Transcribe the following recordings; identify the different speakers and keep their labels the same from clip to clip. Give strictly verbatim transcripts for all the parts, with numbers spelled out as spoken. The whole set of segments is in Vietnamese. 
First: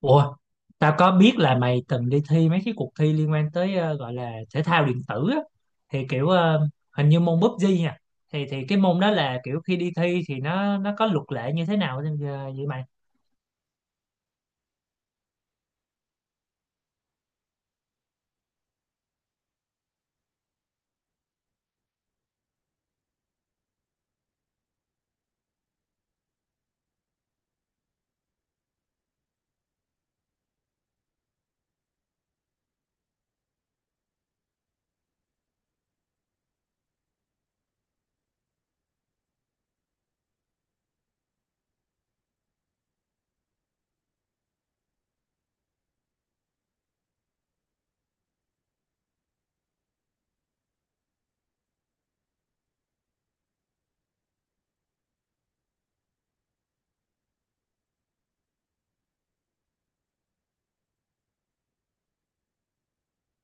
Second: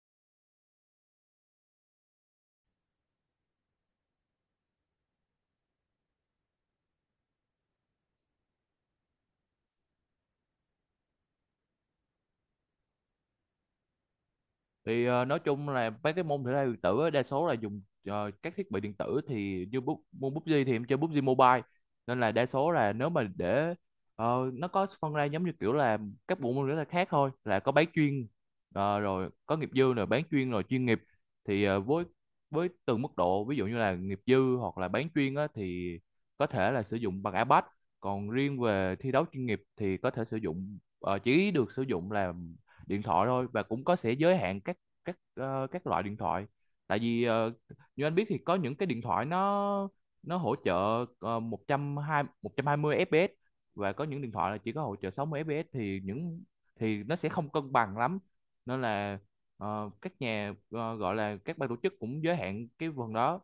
Speaker 1: Ủa, tao có biết là mày từng đi thi mấy cái cuộc thi liên quan tới ờ, gọi là thể thao điện tử á. Thì kiểu ờ, hình như môn pi u bi gi nha. Thì thì cái môn đó là kiểu khi đi thi thì nó nó có luật lệ như thế nào vậy vậy mày?
Speaker 2: Thì ờ, nói chung là mấy cái môn thể thao điện tử á, đa số là dùng ờ, các thiết bị điện tử. Thì như bút môn pi u bi gi thì em chơi pi u bi gi Mobile, nên là đa số là nếu mà để ờ, nó có phân ra giống như kiểu là các bộ môn thể thao khác thôi, là có bán chuyên, ờ, rồi có nghiệp dư, rồi bán chuyên, rồi chuyên nghiệp. Thì ờ, với với từng mức độ, ví dụ như là nghiệp dư hoặc là bán chuyên á, thì có thể là sử dụng bằng iPad. Còn riêng về thi đấu chuyên nghiệp thì có thể sử dụng, ờ, chỉ được sử dụng là điện thoại thôi, và cũng có sẽ giới hạn các các ờ, các loại điện thoại. Tại vì ờ, như anh biết, thì có những cái điện thoại nó nó hỗ trợ ờ, một trăm hai mươi một trăm hai mươi fps, và có những điện thoại là chỉ có hỗ trợ sáu mươi fps, thì những thì nó sẽ không cân bằng lắm. Nên là ờ, các nhà ờ, gọi là các ban tổ chức cũng giới hạn cái phần đó.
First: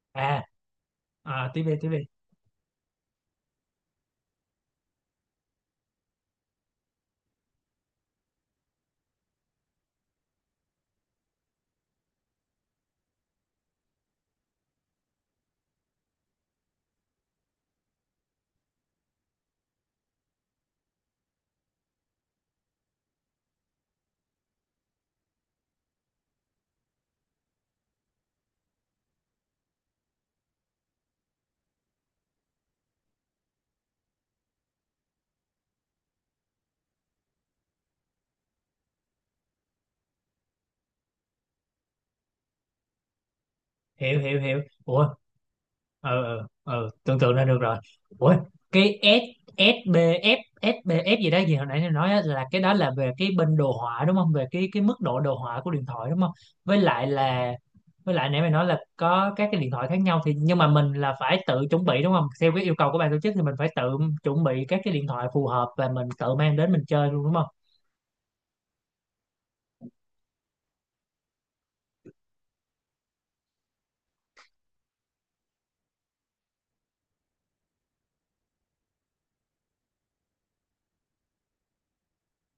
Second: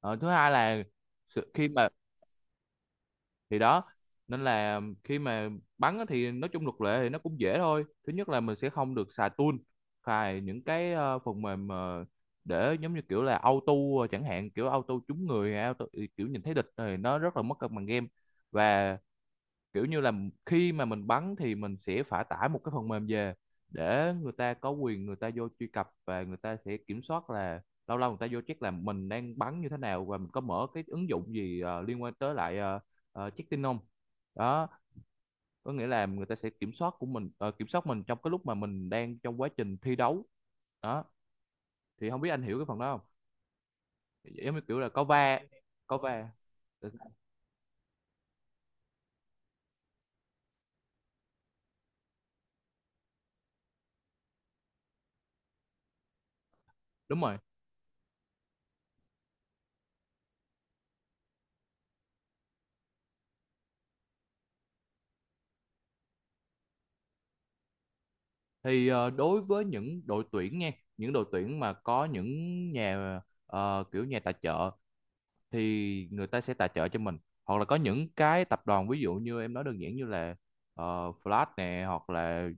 Speaker 2: Ờ, Thứ
Speaker 1: À,
Speaker 2: hai là, sự-
Speaker 1: à, tiếp
Speaker 2: khi
Speaker 1: đi
Speaker 2: mà,
Speaker 1: tiếp đi.
Speaker 2: thì đó nên là khi mà bắn á, thì nói chung luật lệ thì nó cũng dễ thôi. Thứ nhất là mình sẽ không được xài tool, xài những cái ờ, phần mềm, ờ, để giống như kiểu là auto, ờ, chẳng hạn kiểu auto trúng người, auto kiểu nhìn thấy địch, thì nó rất là mất cân bằng game. Và kiểu như là khi mà mình bắn thì mình sẽ phải tải một cái phần mềm về, để người ta có quyền, người ta vô truy cập, và người ta sẽ kiểm soát là lâu lâu người ta vô check là mình đang bắn như thế nào, và mình có mở cái ứng dụng gì ờ, liên quan tới lại, ờ, ờ, check tin không. Đó, có nghĩa là người ta sẽ kiểm soát của mình, ờ, kiểm soát mình trong cái lúc mà mình đang trong quá trình thi đấu. Đó, thì không biết anh hiểu cái phần đó không,
Speaker 1: Hiểu hiểu
Speaker 2: giống như
Speaker 1: hiểu.
Speaker 2: kiểu là có
Speaker 1: Ủa,
Speaker 2: va có
Speaker 1: ừ
Speaker 2: va
Speaker 1: ừ ừ, tưởng tượng ra được rồi. Ủa, cái S ét bê ép ét bê ép gì đó, gì hồi nãy tôi nói á, là cái đó là về cái bên đồ họa đúng không, về cái cái mức độ đồ họa của điện thoại đúng không, với lại
Speaker 2: Đúng rồi.
Speaker 1: là với lại nãy mày nói là có các cái điện thoại khác nhau thì, nhưng mà mình là phải tự chuẩn bị đúng không, theo cái yêu cầu của ban tổ chức thì mình phải tự chuẩn bị các cái điện thoại phù hợp và mình tự mang đến mình chơi luôn đúng không?
Speaker 2: Thì ờ, đối với những đội tuyển nha, những đội tuyển mà có những nhà ờ, kiểu nhà tài trợ, thì người ta sẽ tài trợ cho mình, hoặc là có những cái tập đoàn, ví dụ như em nói đơn giản như là ờ, Flash nè, hoặc là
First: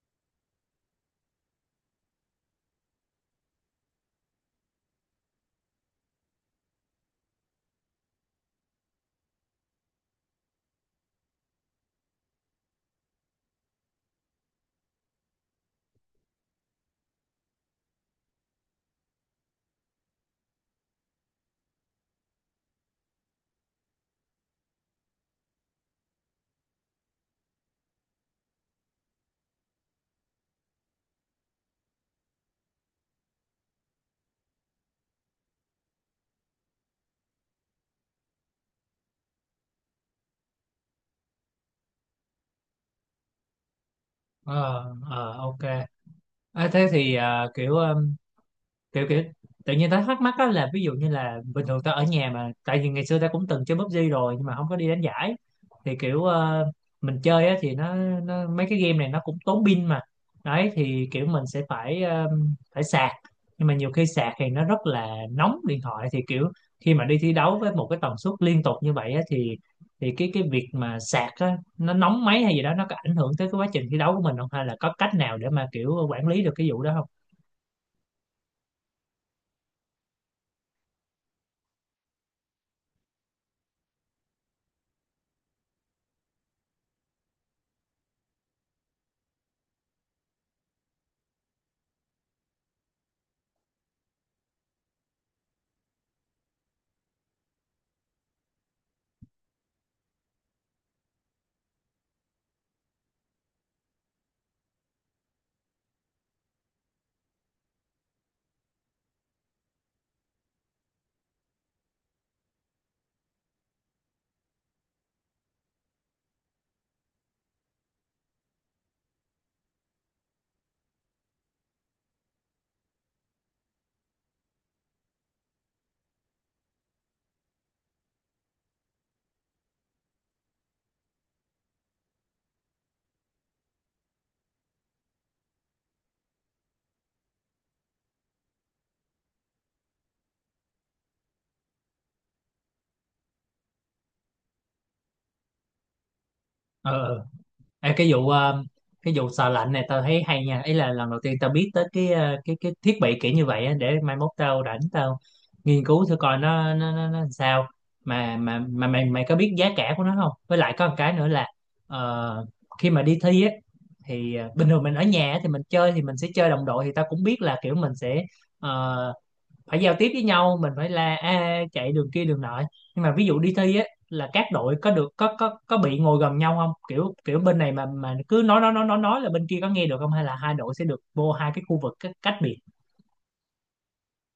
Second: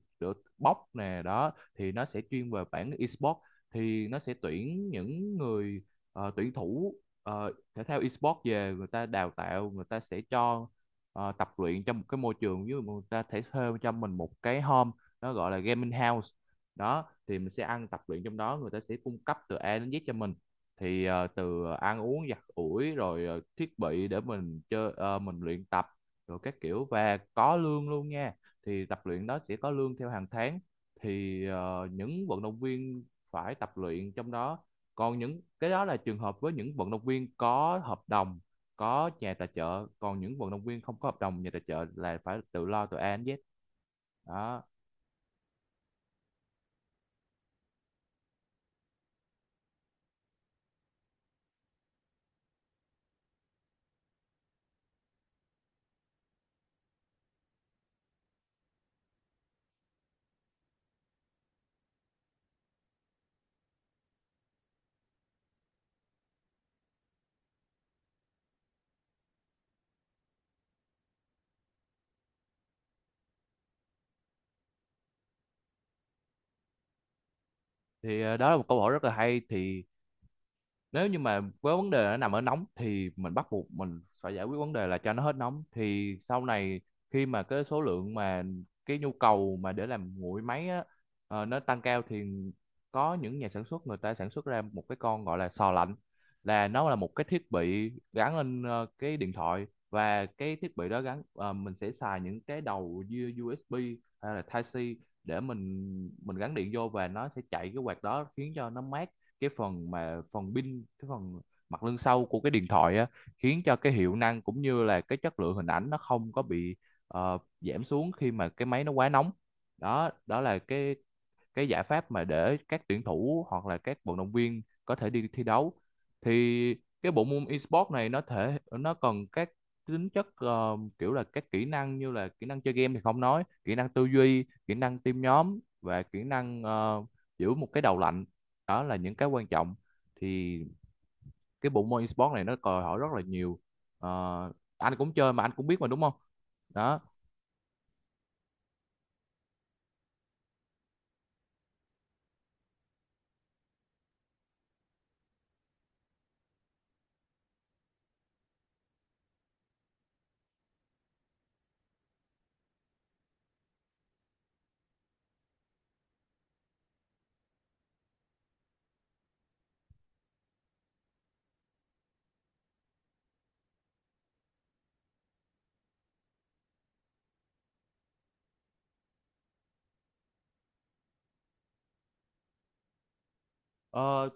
Speaker 2: Box nè. Đó thì nó sẽ chuyên về bản esports, thì nó sẽ tuyển những người, ờ, tuyển thủ ờ, thể thao esports về, người ta đào tạo, người ta sẽ cho ờ, tập luyện trong một cái môi trường, như người ta thể thuê cho mình một cái home, nó gọi là gaming house. Đó thì mình sẽ ăn tập luyện trong đó, người ta sẽ cung cấp từ A đến Z cho mình. Thì ờ, từ ăn uống, giặt ủi, rồi ờ, thiết bị để mình chơi, ờ, mình luyện tập, rồi các kiểu, và có lương luôn nha. Thì tập luyện đó sẽ có lương theo hàng tháng. Thì ờ, những vận động viên phải tập luyện trong đó. Còn những cái đó là trường hợp với những vận động viên có hợp đồng, có nhà tài trợ. Còn những vận động viên không có hợp đồng nhà tài trợ là phải tự lo từ A đến Z.
Speaker 1: Ờ,
Speaker 2: Đó.
Speaker 1: ờ, ok. À, thế thì à, kiểu ờ, kiểu kiểu tự nhiên tao thắc mắc á là ví dụ như là bình thường tao ở nhà, mà tại vì ngày xưa tao cũng từng chơi pi u bi gi rồi nhưng mà không có đi đánh giải. Thì kiểu ờ, mình chơi á thì nó, nó mấy cái game này nó cũng tốn pin mà, đấy thì kiểu mình sẽ phải ờ, phải sạc, nhưng mà nhiều khi sạc thì nó rất là nóng điện thoại, thì kiểu khi mà đi thi đấu với một cái tần suất liên tục như vậy á, thì thì cái cái việc mà sạc á nó nóng máy hay gì đó, nó có ảnh hưởng tới cái quá trình thi đấu của mình không, hay là có cách nào để mà kiểu quản lý được cái vụ đó không?
Speaker 2: Thì ờ, đó là một câu hỏi rất là hay. Thì nếu như mà với vấn đề nó nằm ở nóng, thì mình bắt buộc mình phải giải quyết vấn đề là cho nó hết nóng. Thì sau này khi mà cái số lượng mà, cái nhu cầu mà để làm nguội máy á, ờ, nó tăng cao, thì có những nhà sản xuất người ta sản xuất ra một cái con gọi là sò lạnh. Là nó là một cái thiết bị gắn lên ờ, cái điện thoại, và cái thiết bị đó gắn, ờ, mình sẽ xài những cái đầu U- USB hay là Type-C để mình mình gắn điện vô, và nó sẽ chạy cái quạt đó khiến cho nó mát cái phần mà, phần pin, cái phần mặt lưng sau của cái điện thoại á, khiến cho cái hiệu năng cũng như là cái chất lượng hình ảnh nó không có bị ờ, giảm xuống khi mà cái máy nó quá nóng. Đó, đó là cái cái giải pháp mà để các tuyển thủ hoặc là các vận động viên có thể đi thi đấu. Thì cái bộ môn esports này nó thể nó cần các tính chất, ờ, kiểu là các kỹ năng, như là kỹ năng chơi game thì không nói, kỹ năng tư duy, kỹ năng team nhóm, và kỹ năng ờ, giữ một cái đầu lạnh. Đó là những cái quan trọng. Thì cái bộ môn esports này nó đòi hỏi rất là nhiều. Ờ, anh cũng chơi mà anh cũng biết mà, đúng không. Đó.
Speaker 1: Ờ. Ê, cái vụ ờ, cái vụ sờ lạnh này tao thấy hay nha, ý là lần đầu tiên tao biết tới cái ờ, cái cái thiết bị kiểu như vậy á, để mai mốt tao rảnh tao nghiên cứu thử coi nó nó nó, nó làm sao, mà mà mà mày mày có biết giá cả của nó không, với lại có một cái nữa là ờ, khi mà đi thi á thì ờ, bình thường mình ở nhà á thì mình chơi thì mình sẽ chơi đồng đội, thì tao cũng biết là kiểu mình sẽ ờ, phải giao tiếp với nhau, mình phải là a chạy đường kia đường nọ. Nhưng mà ví dụ đi thi á là các đội có được, có có có bị ngồi gần nhau không, kiểu kiểu bên này mà mà cứ nói nói nói nói nói là bên kia có nghe được không, hay là hai đội sẽ được vô hai cái khu vực cách, cách biệt?
Speaker 2: Ờ,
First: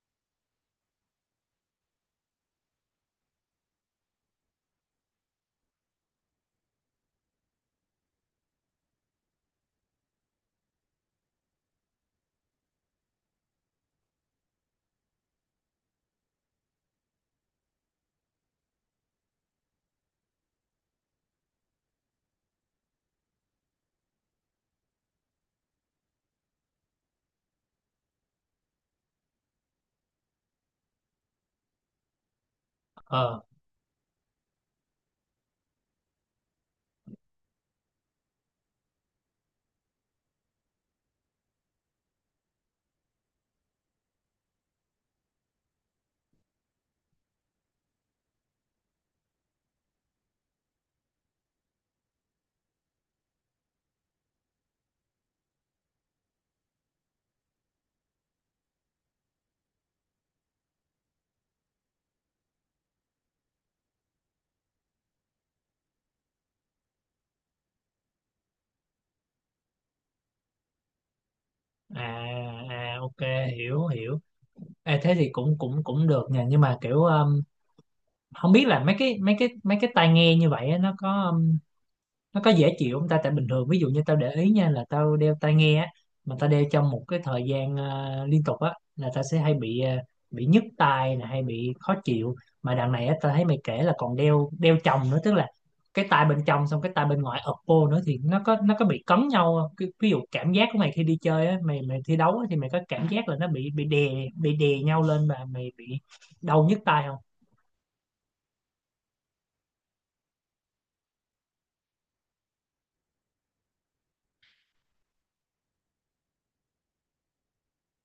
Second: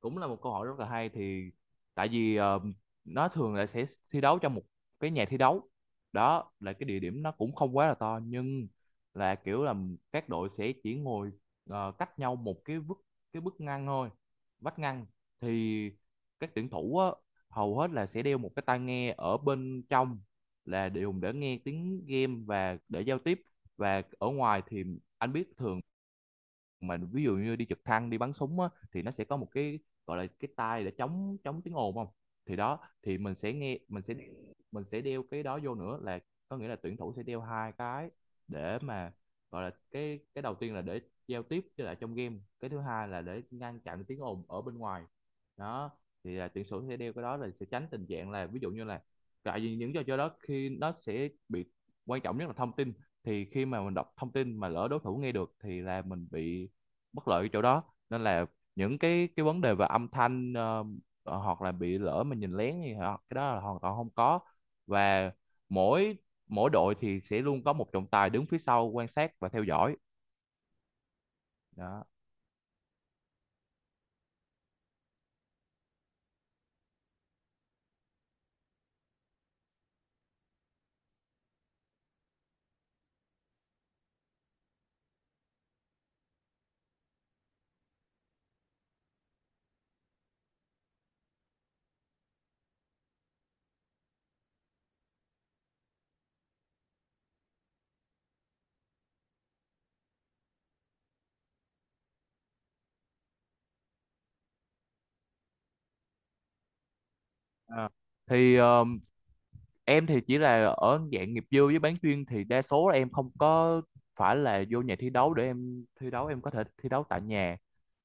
Speaker 2: cũng là một câu hỏi rất là hay. Thì tại vì ờ, nó thường là sẽ thi đấu trong một cái nhà thi đấu, đó là cái địa điểm nó cũng không quá là to, nhưng là kiểu là các đội sẽ chỉ ngồi ờ, cách nhau một cái bức, cái bức ngăn thôi vách ngăn. Thì các tuyển thủ á, hầu hết là sẽ đeo một cái tai nghe ở bên trong, là dùng để nghe tiếng game và để giao tiếp. Và ở ngoài thì anh biết, thường mà ví dụ như đi trực thăng, đi bắn súng á, thì nó sẽ có một cái gọi là cái tai để chống chống tiếng ồn không. Thì đó, thì mình
Speaker 1: Ờ.
Speaker 2: sẽ nghe mình sẽ mình sẽ đeo cái đó vô nữa. Là có nghĩa là tuyển thủ sẽ đeo hai cái, để mà gọi là, cái cái đầu tiên là để giao tiếp với lại trong game, cái thứ hai là để ngăn chặn tiếng ồn ở bên ngoài. Đó, thì là tuyển thủ sẽ đeo cái đó là sẽ tránh tình trạng là, ví dụ như là, tại vì những trò chơi đó khi nó sẽ bị, quan trọng nhất là thông tin. Thì khi mà mình đọc thông tin mà lỡ đối thủ nghe được, thì là mình bị bất lợi ở chỗ đó. Nên là những cái cái vấn đề về âm thanh, ờ, ờ, hoặc là bị lỡ mình nhìn lén gì, hoặc cái đó là hoàn toàn không có. Và mỗi mỗi đội thì sẽ luôn có một trọng tài đứng phía sau quan sát và theo dõi.
Speaker 1: À,
Speaker 2: Đó.
Speaker 1: à, ok. Hiểu hiểu. À, thế thì cũng cũng cũng được nha, nhưng mà kiểu um, không biết là mấy cái mấy cái mấy cái tai nghe như vậy á, nó có um, nó có dễ chịu không ta, tại bình thường ví dụ như tao để ý nha là tao đeo tai nghe á, mà tao đeo trong một cái thời gian ờ, liên tục á là tao sẽ hay bị ờ, bị nhức tai nè, hay bị khó chịu, mà đằng này á tao thấy mày kể là còn đeo đeo chồng nữa, tức là cái tai bên trong xong cái tai bên ngoài ập vô nữa, thì nó có, nó có bị cấn nhau không? Cái- ví dụ cảm giác của mày khi đi chơi á, mày mày thi đấu á, thì mày có cảm giác là nó bị bị đè bị đè nhau lên và mày bị đau nhức tai không?
Speaker 2: À, thì ờ, em thì chỉ là ở dạng nghiệp dư với bán chuyên, thì đa số là em không có phải là vô nhà thi đấu để em thi đấu, em có thể thi đấu tại nhà.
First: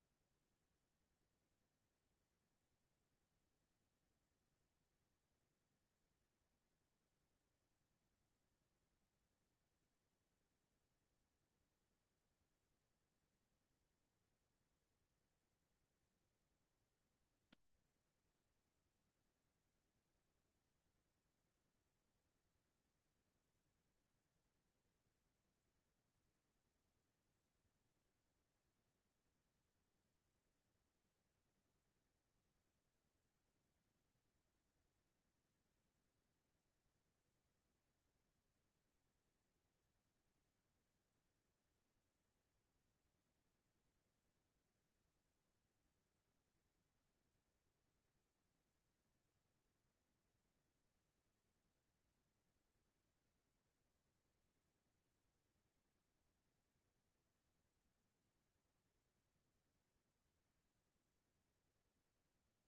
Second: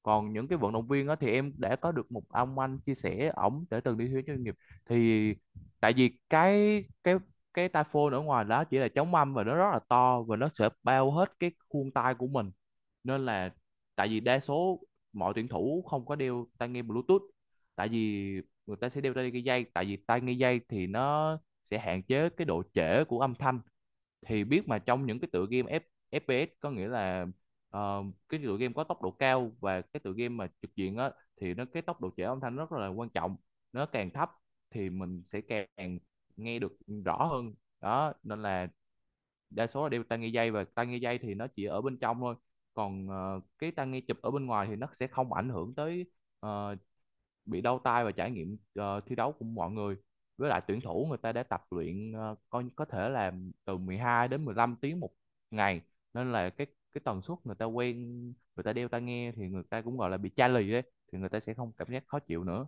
Speaker 2: Còn những cái vận động viên đó thì em đã có được một ông anh chia sẻ, ổng để từng đi thi đấu chuyên nghiệp. Thì tại vì cái cái cái tai ở ngoài đó chỉ là chống âm, và nó rất là to, và nó sẽ bao hết cái khuôn tay của mình. Nên là, tại vì đa số mọi tuyển thủ không có đeo tai nghe Bluetooth. Tại vì người ta sẽ đeo tai nghe dây, tại vì tai nghe dây thì nó sẽ hạn chế cái độ trễ của âm thanh. Thì biết mà trong những cái tựa game F, ép pi ét, có nghĩa là ờ, cái tựa game có tốc độ cao, và cái tựa game mà trực diện á, thì nó cái tốc độ trễ âm thanh rất là quan trọng. Nó càng thấp thì mình sẽ càng nghe được rõ hơn. Đó nên là đa số là đeo tai nghe dây, và tai nghe dây thì nó chỉ ở bên trong thôi. Còn ờ, cái tai nghe chụp ở bên ngoài thì nó sẽ không ảnh hưởng tới ờ, bị đau tay và trải nghiệm ờ, thi đấu của mọi người. Với lại tuyển thủ người ta đã tập luyện, ờ, coi có thể là từ mười hai đến mười lăm tiếng một ngày. Nên là cái cái tần suất người ta quen. Người ta đeo tai nghe thì người ta cũng gọi là bị chai lì đấy, thì người ta sẽ không cảm giác khó chịu nữa.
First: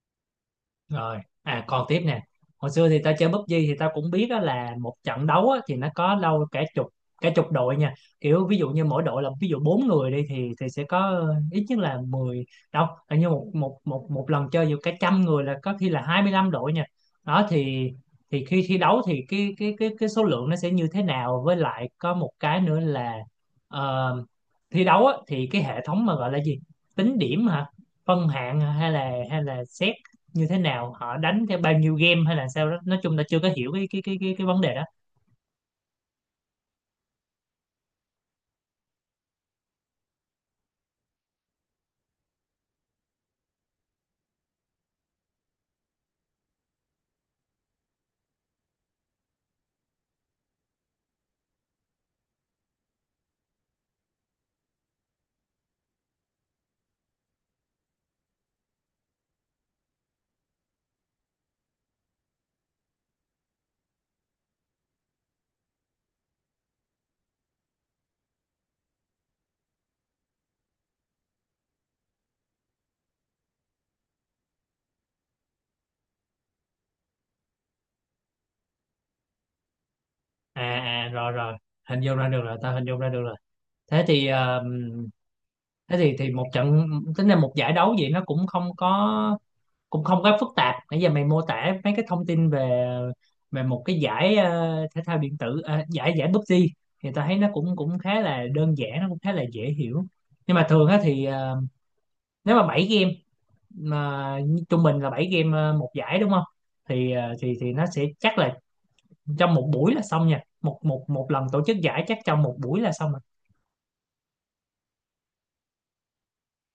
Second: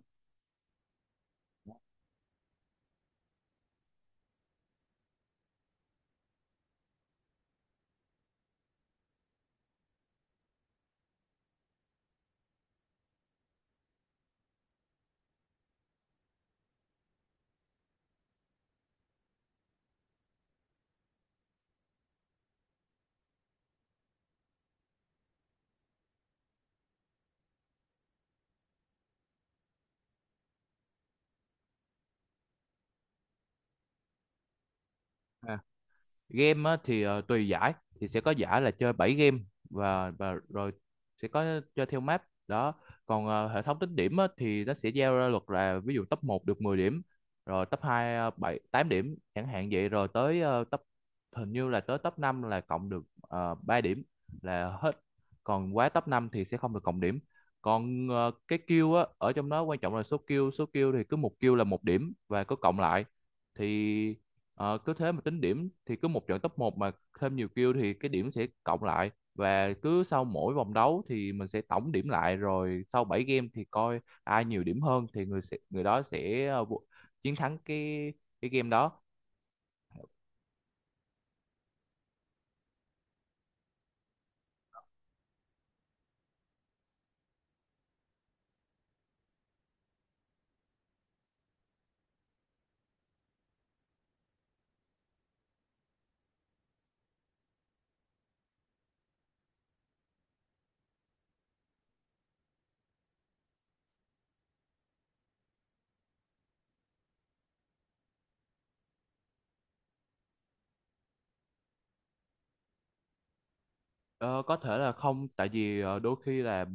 Speaker 1: Rồi. À, còn tiếp nè, hồi xưa thì ta chơi pi u bi gi thì ta cũng biết đó là một trận đấu á, thì nó có đâu cả chục, cả chục đội nha, kiểu ví dụ như mỗi đội là ví dụ bốn người đi thì thì sẽ có ít nhất là mười, đâu là như một một một một lần chơi dù cả trăm người là có khi là hai mươi lăm đội nha. Đó thì thì khi thi đấu thì cái cái cái cái số lượng nó sẽ như thế nào, với lại có một cái nữa là ờ, thi đấu á, thì cái hệ thống mà gọi là gì, tính điểm hả, phân hạng hả, hay là hay là xét như thế nào, họ đánh theo bao nhiêu game hay là sao đó, nói chung ta chưa có hiểu cái cái cái cái cái vấn đề đó.
Speaker 2: À, game á, thì ờ, tùy giải. Thì sẽ có giải là chơi bảy game, và và rồi sẽ có chơi theo map đó. Còn ờ, hệ thống tính điểm á, thì nó sẽ giao ra luật là ví dụ top một được mười điểm, rồi top hai ờ, bảy tám điểm chẳng hạn vậy. Rồi tới ờ, top hình như là tới top năm là cộng được uh, ba điểm là hết. Còn quá top năm thì sẽ không được cộng điểm. Còn ờ, cái kill á ở trong đó, quan trọng là số kill. Số kill thì cứ một kill là một điểm và cứ cộng lại. Thì Ờ, cứ thế mà tính điểm. Thì cứ một trận top một mà thêm nhiều kill thì cái điểm sẽ cộng lại, và cứ sau mỗi vòng đấu thì mình sẽ tổng điểm lại, rồi sau bảy game thì coi ai nhiều điểm hơn, thì người sẽ, người đó sẽ ờ, vô- chiến thắng cái cái game đó.
Speaker 1: À, à, rồi rồi, hình dung ra được rồi, ta hình dung ra được rồi. Thế thì ờ, thế thì thì một trận tính là một giải đấu vậy, nó cũng không có cũng không có phức tạp. Nãy giờ mày mô tả mấy cái thông tin về về một cái giải ờ, thể thao điện tử ờ, giải giải pi u bi gi thì ta thấy nó cũng cũng khá là đơn giản, nó cũng khá là dễ hiểu. Nhưng mà thường á thì ờ, nếu mà bảy game, mà trung bình là bảy game ờ, một giải đúng không, thì ờ, thì thì nó sẽ chắc là trong một buổi là xong nha, một một một lần tổ chức giải chắc trong một buổi là xong rồi.
Speaker 2: Ờ, có thể là không. Tại vì ờ, đôi khi là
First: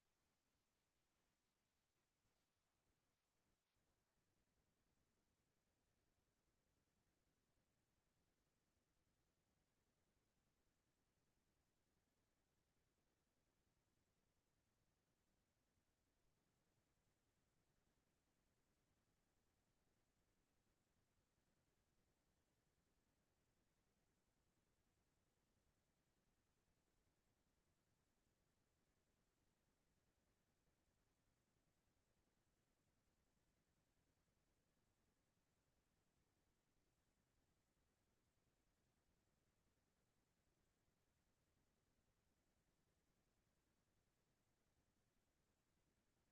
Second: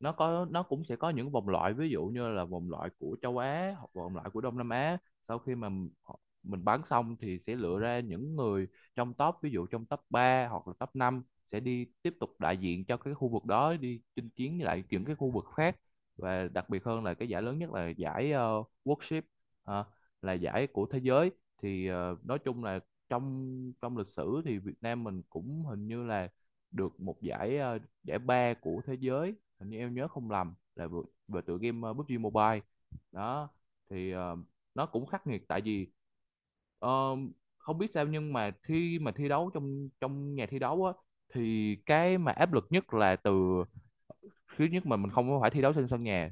Speaker 2: nó có nó cũng sẽ có những vòng loại, ví dụ như là vòng loại của châu Á hoặc vòng loại của Đông Nam Á. Sau khi mà m- họ- mình bán xong thì sẽ lựa ra những người trong top, ví dụ trong top ba hoặc là top năm, sẽ đi tiếp tục đại diện cho cái khu vực đó đi chinh chiến với lại những cái khu vực khác. Và đặc biệt hơn là cái giải lớn nhất là giải ờ, World Ship, ờ, là giải của thế giới. Thì ờ, nói chung là, trong trong lịch sử thì Việt Nam mình cũng hình như là được một giải, ờ, giải ba của thế giới, hình như em nhớ không lầm, là về, về tựa game, ờ, pi u bi gi Mobile. Đó. Thì ờ, nó cũng khắc nghiệt. Tại vì ờ, không biết sao, nhưng mà khi mà thi đấu trong trong nhà thi đấu á, thì cái mà áp lực nhất là từ, thứ nhất mà mình không phải thi đấu trên sân nhà,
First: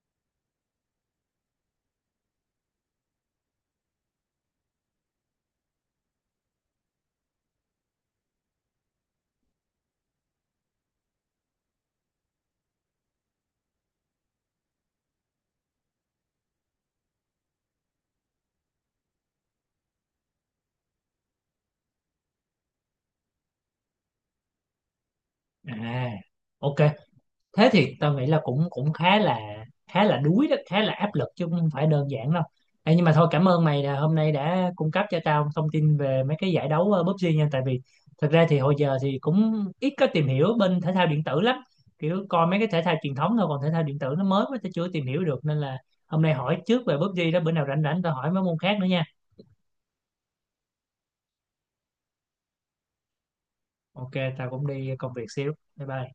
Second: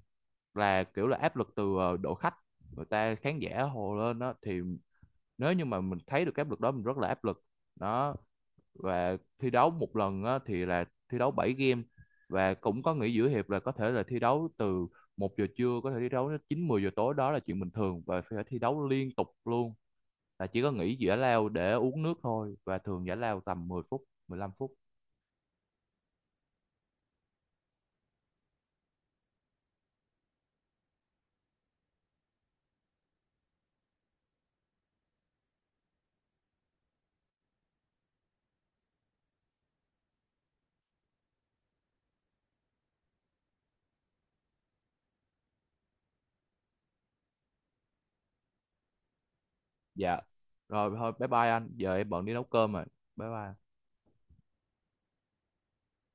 Speaker 2: là kiểu là áp lực từ ờ, đội khách. Người ta khán giả hồ lên đó, thì nếu như mà mình thấy được cái áp lực đó mình rất là áp lực. Đó. Và thi đấu một lần á, thì là thi đấu bảy game, và cũng có nghỉ giữa hiệp. Là có thể là thi đấu từ một giờ trưa, có thể thi đấu đến chín mười giờ tối, đó là chuyện bình thường, và phải thi đấu liên tục luôn. Là chỉ có nghỉ giải lao để uống nước thôi, và thường giải lao tầm mười phút, mười lăm phút.
Speaker 1: À, ok, thế thì tao nghĩ là cũng cũng khá là khá là đuối đó, khá là áp lực chứ không phải đơn giản đâu. Ê, nhưng mà thôi, cảm ơn mày là hôm nay đã cung cấp cho tao thông tin về mấy cái giải đấu ờ, pi u bi gi nha, tại vì thật ra thì hồi giờ thì cũng ít có tìm hiểu bên thể thao điện tử lắm, kiểu coi mấy cái thể thao truyền thống thôi, còn thể thao điện tử nó mới quá tao chưa tìm hiểu được, nên là hôm nay hỏi trước về pi u bi gi đó, bữa nào rảnh rảnh tao hỏi mấy môn khác nữa nha.
Speaker 2: Dạ, rồi thôi. Bye bye anh, giờ em bận đi nấu cơm rồi. Bye bye.
Speaker 1: Ok, tao cũng đi công việc xíu, bye bye.